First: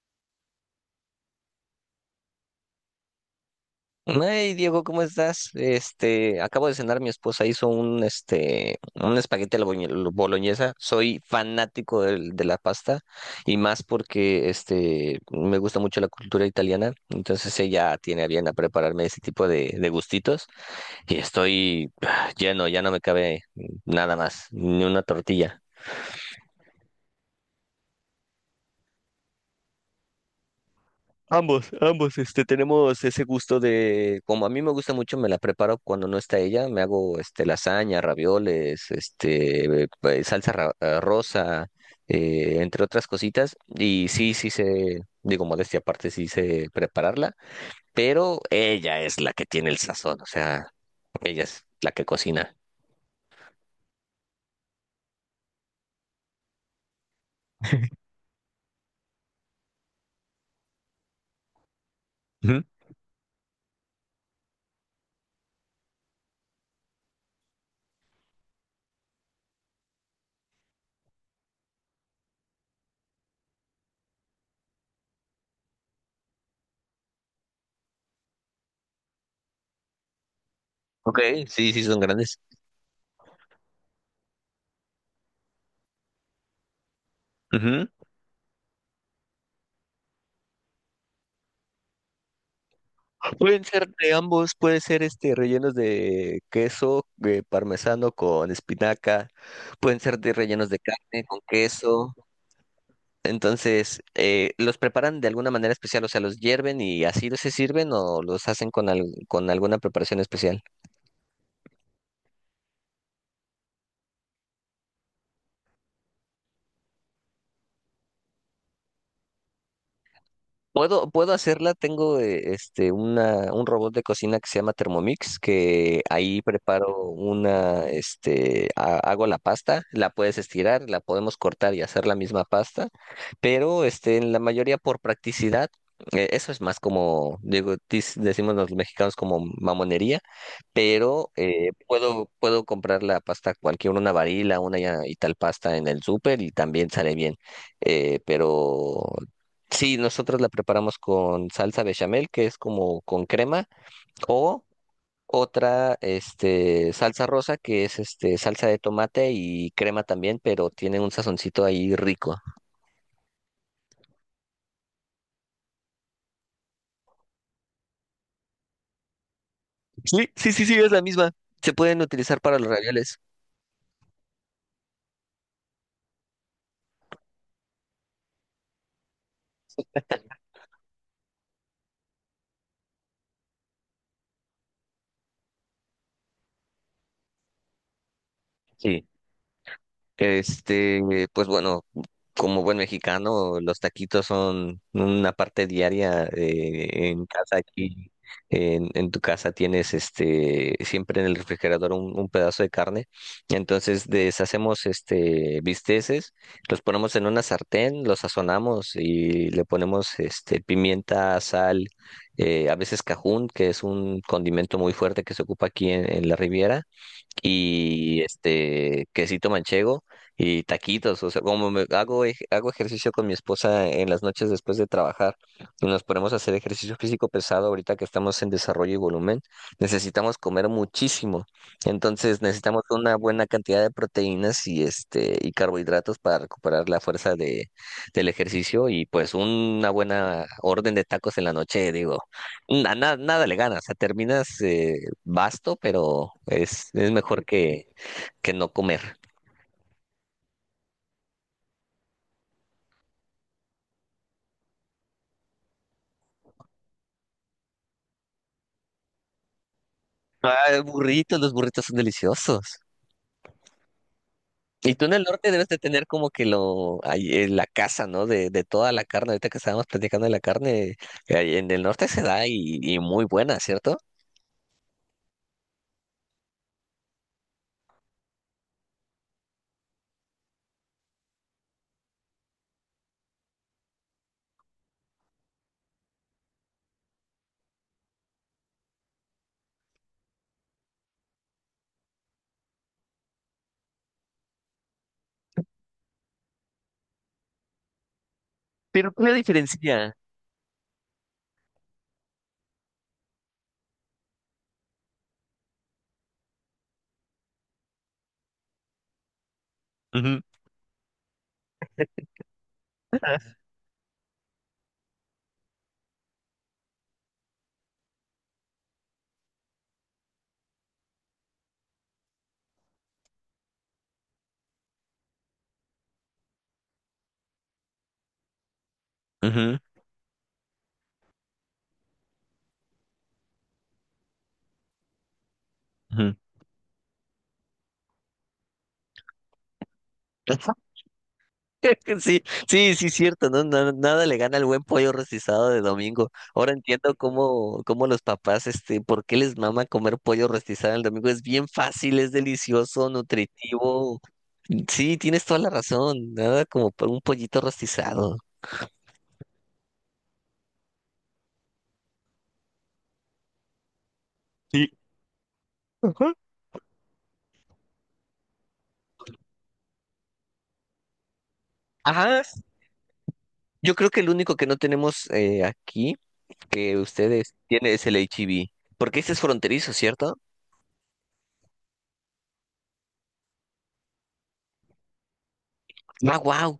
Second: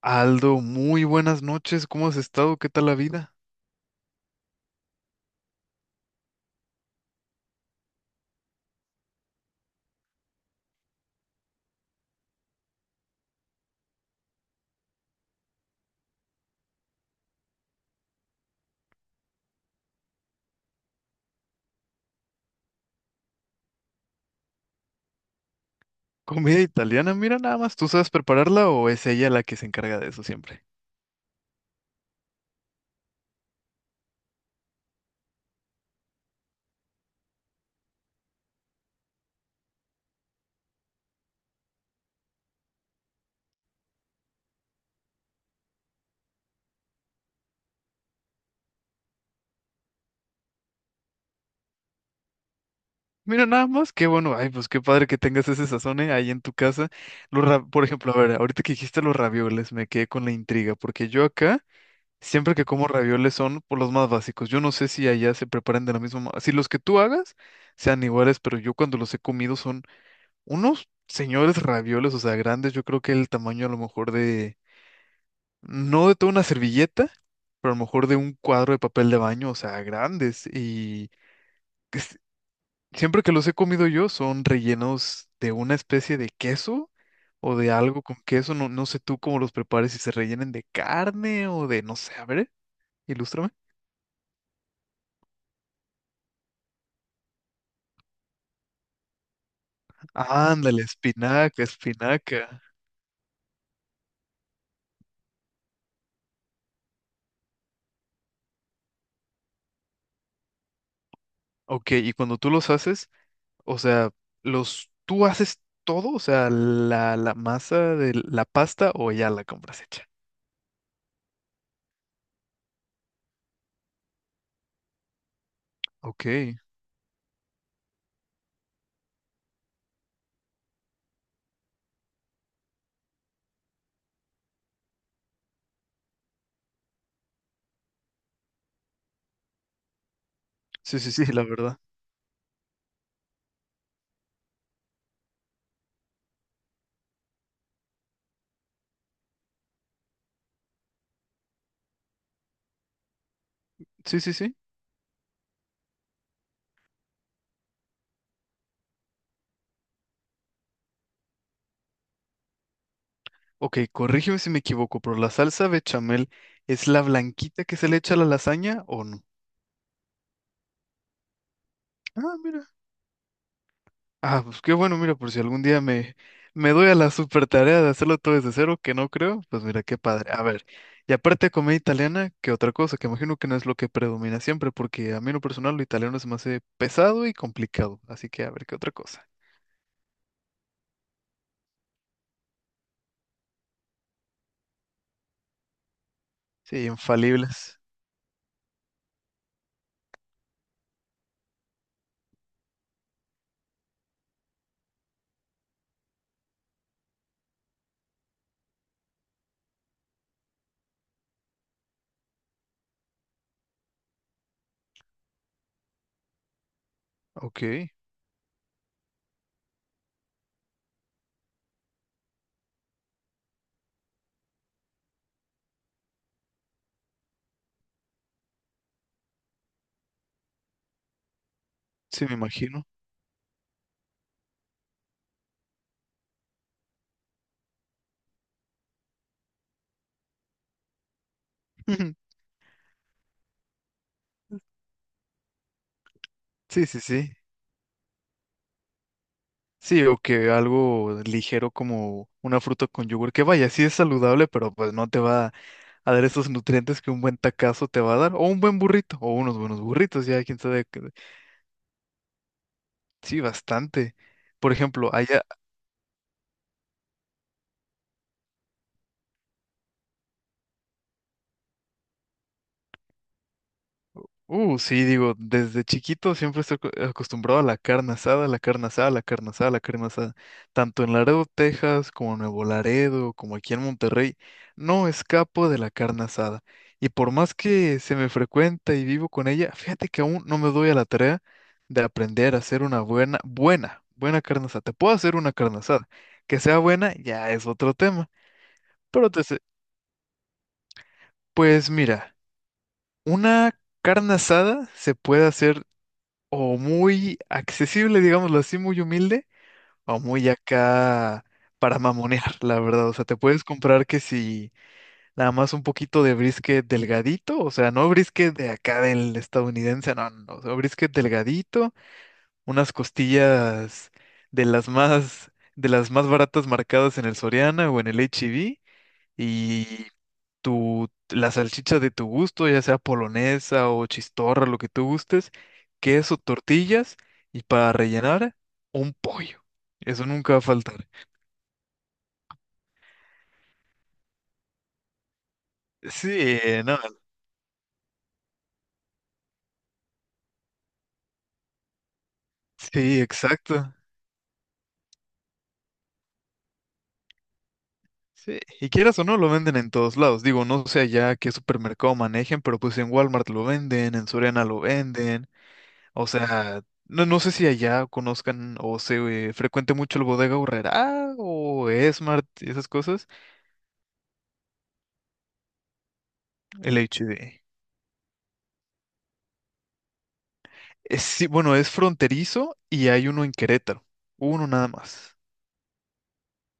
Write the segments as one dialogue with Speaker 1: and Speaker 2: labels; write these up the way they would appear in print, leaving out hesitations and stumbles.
Speaker 1: Aldo, muy buenas noches. ¿Cómo has estado? ¿Qué tal la vida?
Speaker 2: Hey Diego, ¿cómo estás? Acabo de cenar, mi esposa hizo un un espagueti a la boloñesa. Soy fanático de la pasta y más porque me gusta mucho la cultura italiana. Entonces ella tiene a bien a prepararme ese tipo de gustitos y estoy lleno, ya no me cabe nada más, ni una tortilla.
Speaker 1: Comida italiana, mira nada más. ¿Tú sabes prepararla o es ella la que se encarga de eso siempre?
Speaker 2: Ambos, ambos, tenemos ese gusto de, como a mí me gusta mucho, me la preparo cuando no está ella, me hago, lasaña, ravioles, salsa rosa, entre otras cositas, y sí, sí sé, digo, modestia aparte, sí sé prepararla, pero ella es la que tiene el sazón, o sea, ella es la que cocina.
Speaker 1: Mira nada más, qué bueno. Ay, pues qué padre que tengas ese sazón ahí en tu casa. Por ejemplo, a ver, ahorita que dijiste los ravioles, me quedé con la intriga, porque yo acá, siempre
Speaker 2: Ujú.
Speaker 1: que como ravioles son por los más básicos. Yo no sé si allá se preparan de la misma manera. Si los que tú hagas sean iguales, pero yo cuando los he comido son unos señores ravioles, o sea, grandes. Yo creo que el tamaño a lo mejor de no de toda una servilleta, pero a lo mejor de un cuadro de papel de baño, o sea, grandes. Y
Speaker 2: Ok, sí, sí
Speaker 1: que
Speaker 2: son
Speaker 1: s-
Speaker 2: grandes.
Speaker 1: siempre que los he comido yo son rellenos de una especie de queso o de algo con queso. No, no sé tú cómo los prepares, si se rellenen de carne o de, no sé, a ver, ilústrame.
Speaker 2: Pueden ser de ambos, puede ser rellenos de queso, de parmesano con espinaca, pueden ser de rellenos de
Speaker 1: Ándale,
Speaker 2: carne con
Speaker 1: espinaca,
Speaker 2: queso.
Speaker 1: espinaca.
Speaker 2: Entonces, los preparan de alguna manera especial, o sea, los hierven y así se sirven o los hacen con con alguna preparación especial.
Speaker 1: Ok, y cuando tú los haces, o sea, los, tú haces todo, o sea, la masa de la pasta o ya la compras hecha.
Speaker 2: Puedo hacerla, tengo un robot de cocina que se llama Thermomix, que ahí
Speaker 1: Ok.
Speaker 2: preparo hago la pasta, la puedes estirar, la podemos cortar y hacer la misma pasta, pero en la mayoría por practicidad, eso es más como, digo, decimos los mexicanos como mamonería,
Speaker 1: Sí, sí, sí,
Speaker 2: pero
Speaker 1: la
Speaker 2: eh,
Speaker 1: verdad.
Speaker 2: puedo, puedo comprar la pasta cualquier, una varila, y tal pasta en el súper y también sale bien. Pero sí, nosotros la preparamos con salsa bechamel, que es como con crema,
Speaker 1: Sí, sí, sí.
Speaker 2: o otra, salsa rosa, que es salsa de tomate y crema también, pero tiene un sazoncito ahí rico.
Speaker 1: Ok, corrígeme si me equivoco, pero ¿la salsa bechamel es la blanquita que se le echa a la lasaña o no?
Speaker 2: Sí, sí, sí, sí, es la misma. Se pueden
Speaker 1: Ah,
Speaker 2: utilizar para
Speaker 1: mira.
Speaker 2: los ravioles.
Speaker 1: Ah, pues qué bueno, mira, por si algún día me doy a la super tarea de hacerlo todo desde cero, que no creo, pues mira, qué padre. A ver, y aparte de comida italiana, ¿qué otra cosa? Que imagino que no es lo que predomina siempre, porque a mí en lo personal lo italiano se me hace pesado y complicado. Así que a ver, ¿qué otra
Speaker 2: Sí.
Speaker 1: cosa?
Speaker 2: Este, pues bueno, como buen mexicano, los taquitos son una parte diaria
Speaker 1: Sí,
Speaker 2: en casa
Speaker 1: infalibles.
Speaker 2: aquí. En tu casa tienes siempre en el refrigerador un pedazo de carne. Entonces deshacemos bisteces, los ponemos en una sartén, los sazonamos y le ponemos pimienta, sal, a veces cajún, que es un condimento muy fuerte que se ocupa aquí en la Riviera
Speaker 1: Ok,
Speaker 2: y este quesito manchego y taquitos, o sea, como hago ejercicio con mi esposa en las noches después de trabajar y nos ponemos a hacer ejercicio físico pesado ahorita que estamos en desarrollo y volumen, necesitamos comer muchísimo.
Speaker 1: sí, me
Speaker 2: Entonces necesitamos
Speaker 1: imagino.
Speaker 2: una buena cantidad de proteínas y y carbohidratos para recuperar la fuerza del ejercicio y pues una buena orden de tacos en la noche, digo, nada le ganas, o sea, terminas vasto, pero
Speaker 1: Sí,
Speaker 2: es,
Speaker 1: sí,
Speaker 2: es
Speaker 1: sí.
Speaker 2: mejor que, no comer.
Speaker 1: Sí, o que algo ligero como una fruta con yogur, que vaya, sí es saludable, pero pues no te va a dar esos nutrientes que un buen tacazo te va a dar, o un buen burrito, o unos buenos burritos, ya quién
Speaker 2: Ah,
Speaker 1: sabe.
Speaker 2: burritos, los burritos son deliciosos.
Speaker 1: Sí, bastante. Por
Speaker 2: Y tú en
Speaker 1: ejemplo,
Speaker 2: el
Speaker 1: allá,
Speaker 2: norte debes de tener como que lo, ahí, la casa, ¿no? De toda la carne. Ahorita que estábamos platicando de la carne, en el norte se da y muy buena, ¿cierto?
Speaker 1: Sí, digo, desde chiquito siempre estoy acostumbrado a la carne asada, la carne asada, la carne asada, la carne asada. Tanto en Laredo, Texas, como en Nuevo Laredo, como aquí en Monterrey, no escapo de la carne asada. Y por más que se me frecuenta y vivo con ella, fíjate que aún no me doy a la tarea de aprender a hacer una buena, buena, buena carne asada. Te puedo hacer una carne asada. Que sea buena ya es otro tema.
Speaker 2: Pero ¿qué
Speaker 1: Pero
Speaker 2: la diferencia?
Speaker 1: pues mira, una carne asada se puede hacer o muy accesible, digámoslo así, muy humilde, o
Speaker 2: Ujú,
Speaker 1: muy acá para mamonear, la verdad. O sea, te puedes comprar que si nada más un poquito de brisket delgadito, o sea, no brisket de acá del estadounidense, no, no, no, o sea, brisket delgadito, unas costillas de las más, de las más baratas marcadas en el Soriana o en el
Speaker 2: ujú,
Speaker 1: H-E-B, la salchicha de tu gusto, ya sea polonesa o chistorra, lo que tú gustes,
Speaker 2: ujú.
Speaker 1: queso, tortillas y para rellenar un pollo. Eso nunca va a faltar.
Speaker 2: Sí, sí, sí, cierto, ¿no? Nada le gana el buen pollo rostizado de domingo.
Speaker 1: Sí,
Speaker 2: Ahora
Speaker 1: no,
Speaker 2: entiendo cómo los papás, por qué les mama comer pollo rostizado el domingo. Es bien fácil, es delicioso,
Speaker 1: sí, exacto.
Speaker 2: nutritivo. Sí, tienes toda la razón. Nada como para un pollito rostizado.
Speaker 1: Sí, y quieras o no, lo venden en todos lados. Digo, no sé allá qué supermercado manejen, pero pues en Walmart lo venden, en Soriana lo
Speaker 2: Sí.
Speaker 1: venden. O
Speaker 2: Ajá.
Speaker 1: sea, no, no sé si allá conozcan o se frecuente mucho el Bodega Aurrerá o
Speaker 2: Ajá.
Speaker 1: Smart y esas cosas.
Speaker 2: Yo creo que el único que no tenemos aquí que
Speaker 1: El
Speaker 2: ustedes
Speaker 1: HD.
Speaker 2: tienen es el H-E-B. Porque ese es fronterizo, ¿cierto?
Speaker 1: Sí, bueno, es fronterizo y hay uno en Querétaro, uno nada más.
Speaker 2: Ah, wow.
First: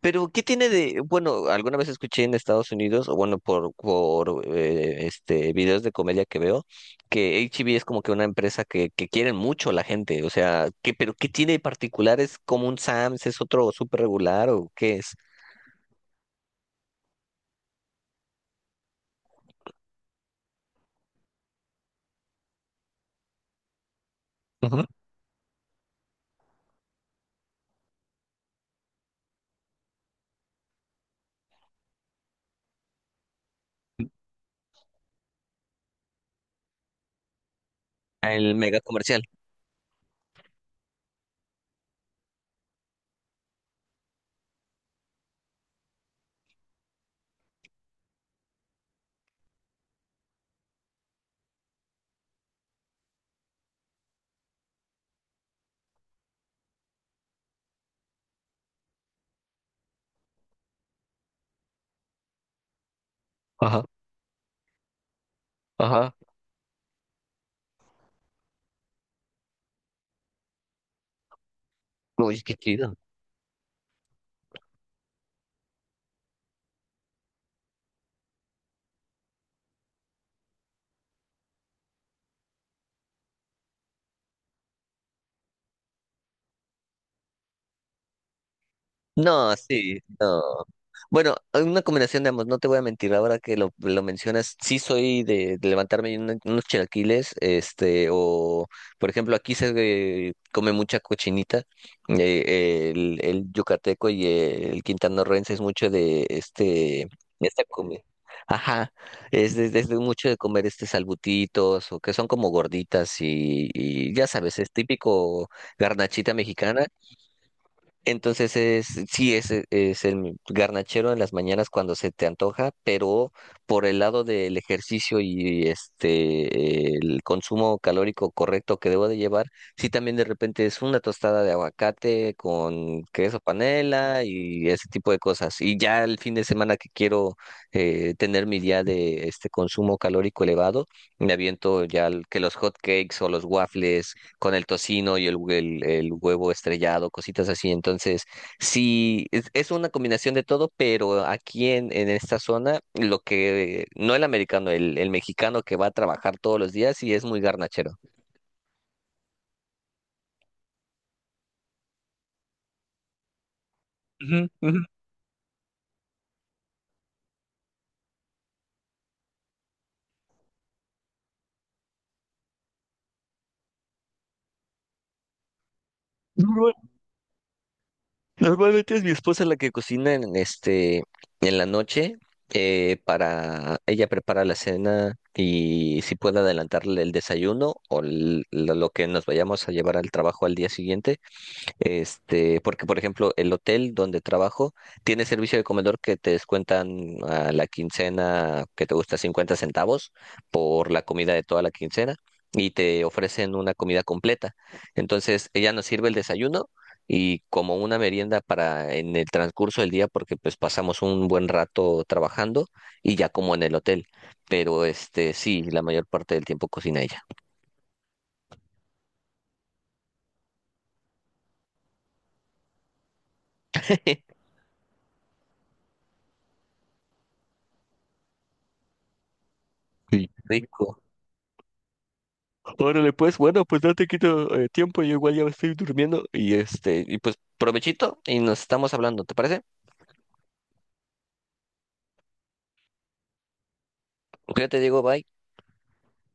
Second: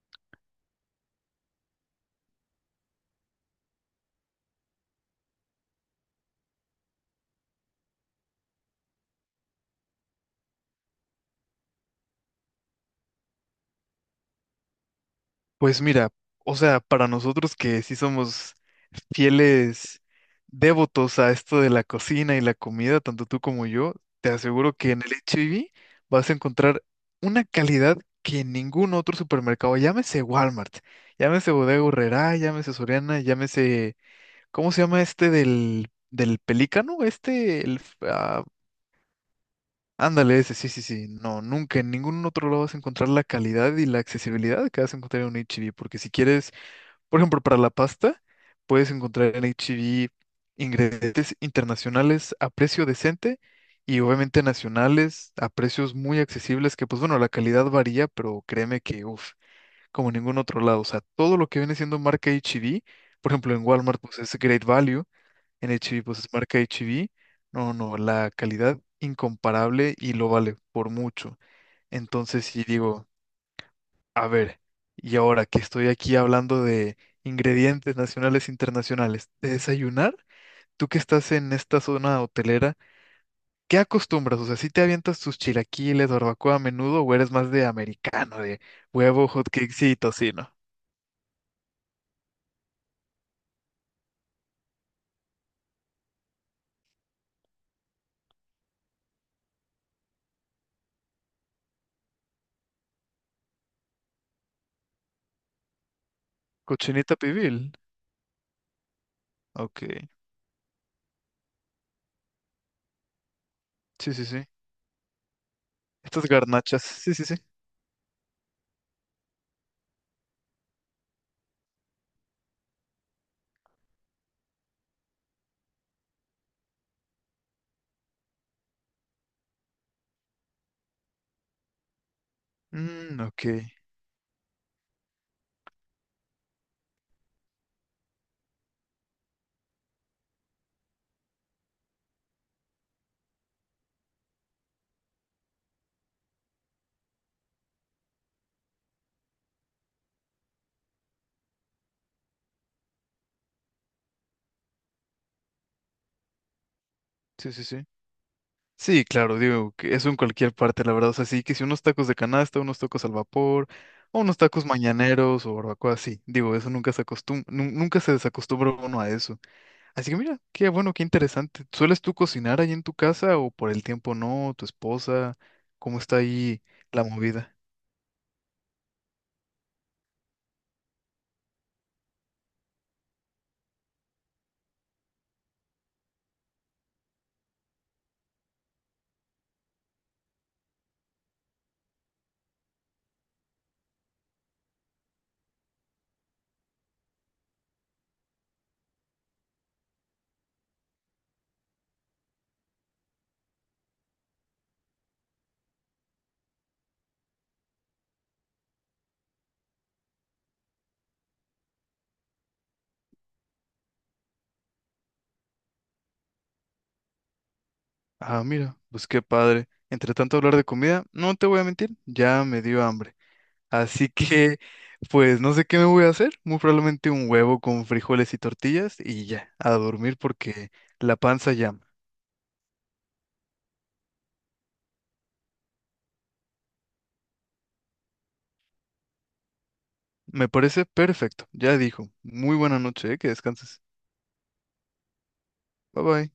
Speaker 2: Pero, ¿qué tiene de...? Bueno, alguna vez escuché en Estados Unidos, o bueno, por videos de comedia que veo, que H-E-B es como que una empresa que quieren mucho la gente. O sea, ¿qué, pero qué tiene de particular? ¿Es como un Sam's? ¿Es otro súper regular o qué es?
Speaker 1: Pues mira, o sea, para nosotros que sí somos fieles devotos a esto de la cocina y la comida, tanto tú como yo, te aseguro
Speaker 2: Ujú.
Speaker 1: que en el H-E-B vas a encontrar una calidad que en ningún otro supermercado, llámese Walmart, llámese Bodega Aurrerá, llámese Soriana, llámese, ¿cómo se llama este del Pelícano?
Speaker 2: El mega comercial.
Speaker 1: Ándale, ese, sí, sí, sí. No, nunca en ningún otro lado vas a encontrar la calidad y la accesibilidad que vas a encontrar en un HEB, porque si quieres, por ejemplo, para la pasta, puedes encontrar en HEB ingredientes internacionales a precio decente y obviamente nacionales a precios muy accesibles, que pues bueno, la calidad varía, pero créeme que, uff, como en ningún otro lado. O sea, todo lo que viene siendo marca HEB, por ejemplo, en
Speaker 2: Ajá,
Speaker 1: Walmart, pues es Great Value, en HB,
Speaker 2: ajá.
Speaker 1: pues es marca HB. No, no, la calidad incomparable y lo vale por mucho.
Speaker 2: Uy,
Speaker 1: Entonces
Speaker 2: qué
Speaker 1: sí
Speaker 2: chido.
Speaker 1: digo, a ver, y ahora que estoy aquí hablando de ingredientes nacionales e internacionales, de desayunar, tú que estás en esta zona hotelera, ¿qué acostumbras? O sea, ¿si te avientas tus chilaquiles, barbacoa a menudo o eres más de americano, de huevo, hot
Speaker 2: No,
Speaker 1: cakes y
Speaker 2: sí, no.
Speaker 1: tocino?
Speaker 2: Bueno, hay una combinación de ambos, no te voy a mentir, ahora que lo mencionas, sí soy de levantarme y unos chilaquiles, o por ejemplo aquí se come mucha cochinita, el yucateco y el quintanarroense es mucho de
Speaker 1: Cochinita
Speaker 2: esta
Speaker 1: pibil.
Speaker 2: comida. Ajá, es de,
Speaker 1: Ok,
Speaker 2: es de mucho de comer salbutitos o que son como gorditas y
Speaker 1: sí, sí,
Speaker 2: ya
Speaker 1: sí.
Speaker 2: sabes, es típico
Speaker 1: Estas
Speaker 2: garnachita
Speaker 1: garnachas,
Speaker 2: mexicana
Speaker 1: sí, sí, sí.
Speaker 2: entonces sí, es el garnachero en las mañanas cuando se te antoja, pero por el lado del ejercicio y el consumo calórico correcto que debo de llevar, sí también de repente es una tostada de aguacate con
Speaker 1: Mm,
Speaker 2: queso
Speaker 1: ok,
Speaker 2: panela y ese tipo de cosas. Y ya el fin de semana que quiero tener mi día de consumo calórico elevado, me aviento ya que los hot cakes o los waffles con el tocino y el huevo estrellado, cositas así. Entonces, sí, es una combinación de todo, pero aquí en esta zona, lo que, no el americano, el mexicano que va a trabajar todos los días y es muy
Speaker 1: sí, sí, sí.
Speaker 2: garnachero.
Speaker 1: Sí, claro, digo, que eso en cualquier parte, la verdad. O sea, sí que si unos tacos de canasta, unos tacos al vapor, o unos tacos mañaneros o barbacoa, sí. Digo, eso nunca se acostumbra, nunca se desacostumbra uno a eso. Así que mira, qué bueno, qué interesante. ¿Sueles tú cocinar ahí en tu casa o por el tiempo no? ¿Tu esposa? ¿Cómo está ahí
Speaker 2: Normal-
Speaker 1: la movida?
Speaker 2: normalmente es mi esposa la que cocina en en la noche. Para ella prepara la cena y si puede adelantarle el desayuno o lo que nos vayamos a llevar al trabajo al día siguiente. Porque por ejemplo, el hotel donde trabajo tiene servicio de comedor que te descuentan a la quincena que te gusta 50 centavos por la comida de toda la quincena y te ofrecen una comida completa. Entonces, ella nos sirve el desayuno y como una merienda para en el transcurso del día porque pues pasamos un buen rato trabajando y ya como en el hotel. Pero sí, la mayor parte del tiempo cocina ella.
Speaker 1: Ah, mira, pues qué padre. Entre tanto hablar de comida, no te voy a mentir, ya me dio hambre. Así que, pues no sé qué me voy a hacer. Muy probablemente un huevo con frijoles y tortillas y ya, a dormir
Speaker 2: Sí.
Speaker 1: porque
Speaker 2: Rico.
Speaker 1: la panza llama.
Speaker 2: Órale, pues, bueno, pues no te quito tiempo, yo igual ya estoy durmiendo y y pues provechito y nos estamos hablando, ¿te parece?
Speaker 1: Me parece perfecto. Ya dijo. Muy buena noche, ¿eh? Que descanses.
Speaker 2: Ok, te digo, bye.
Speaker 1: Bye bye.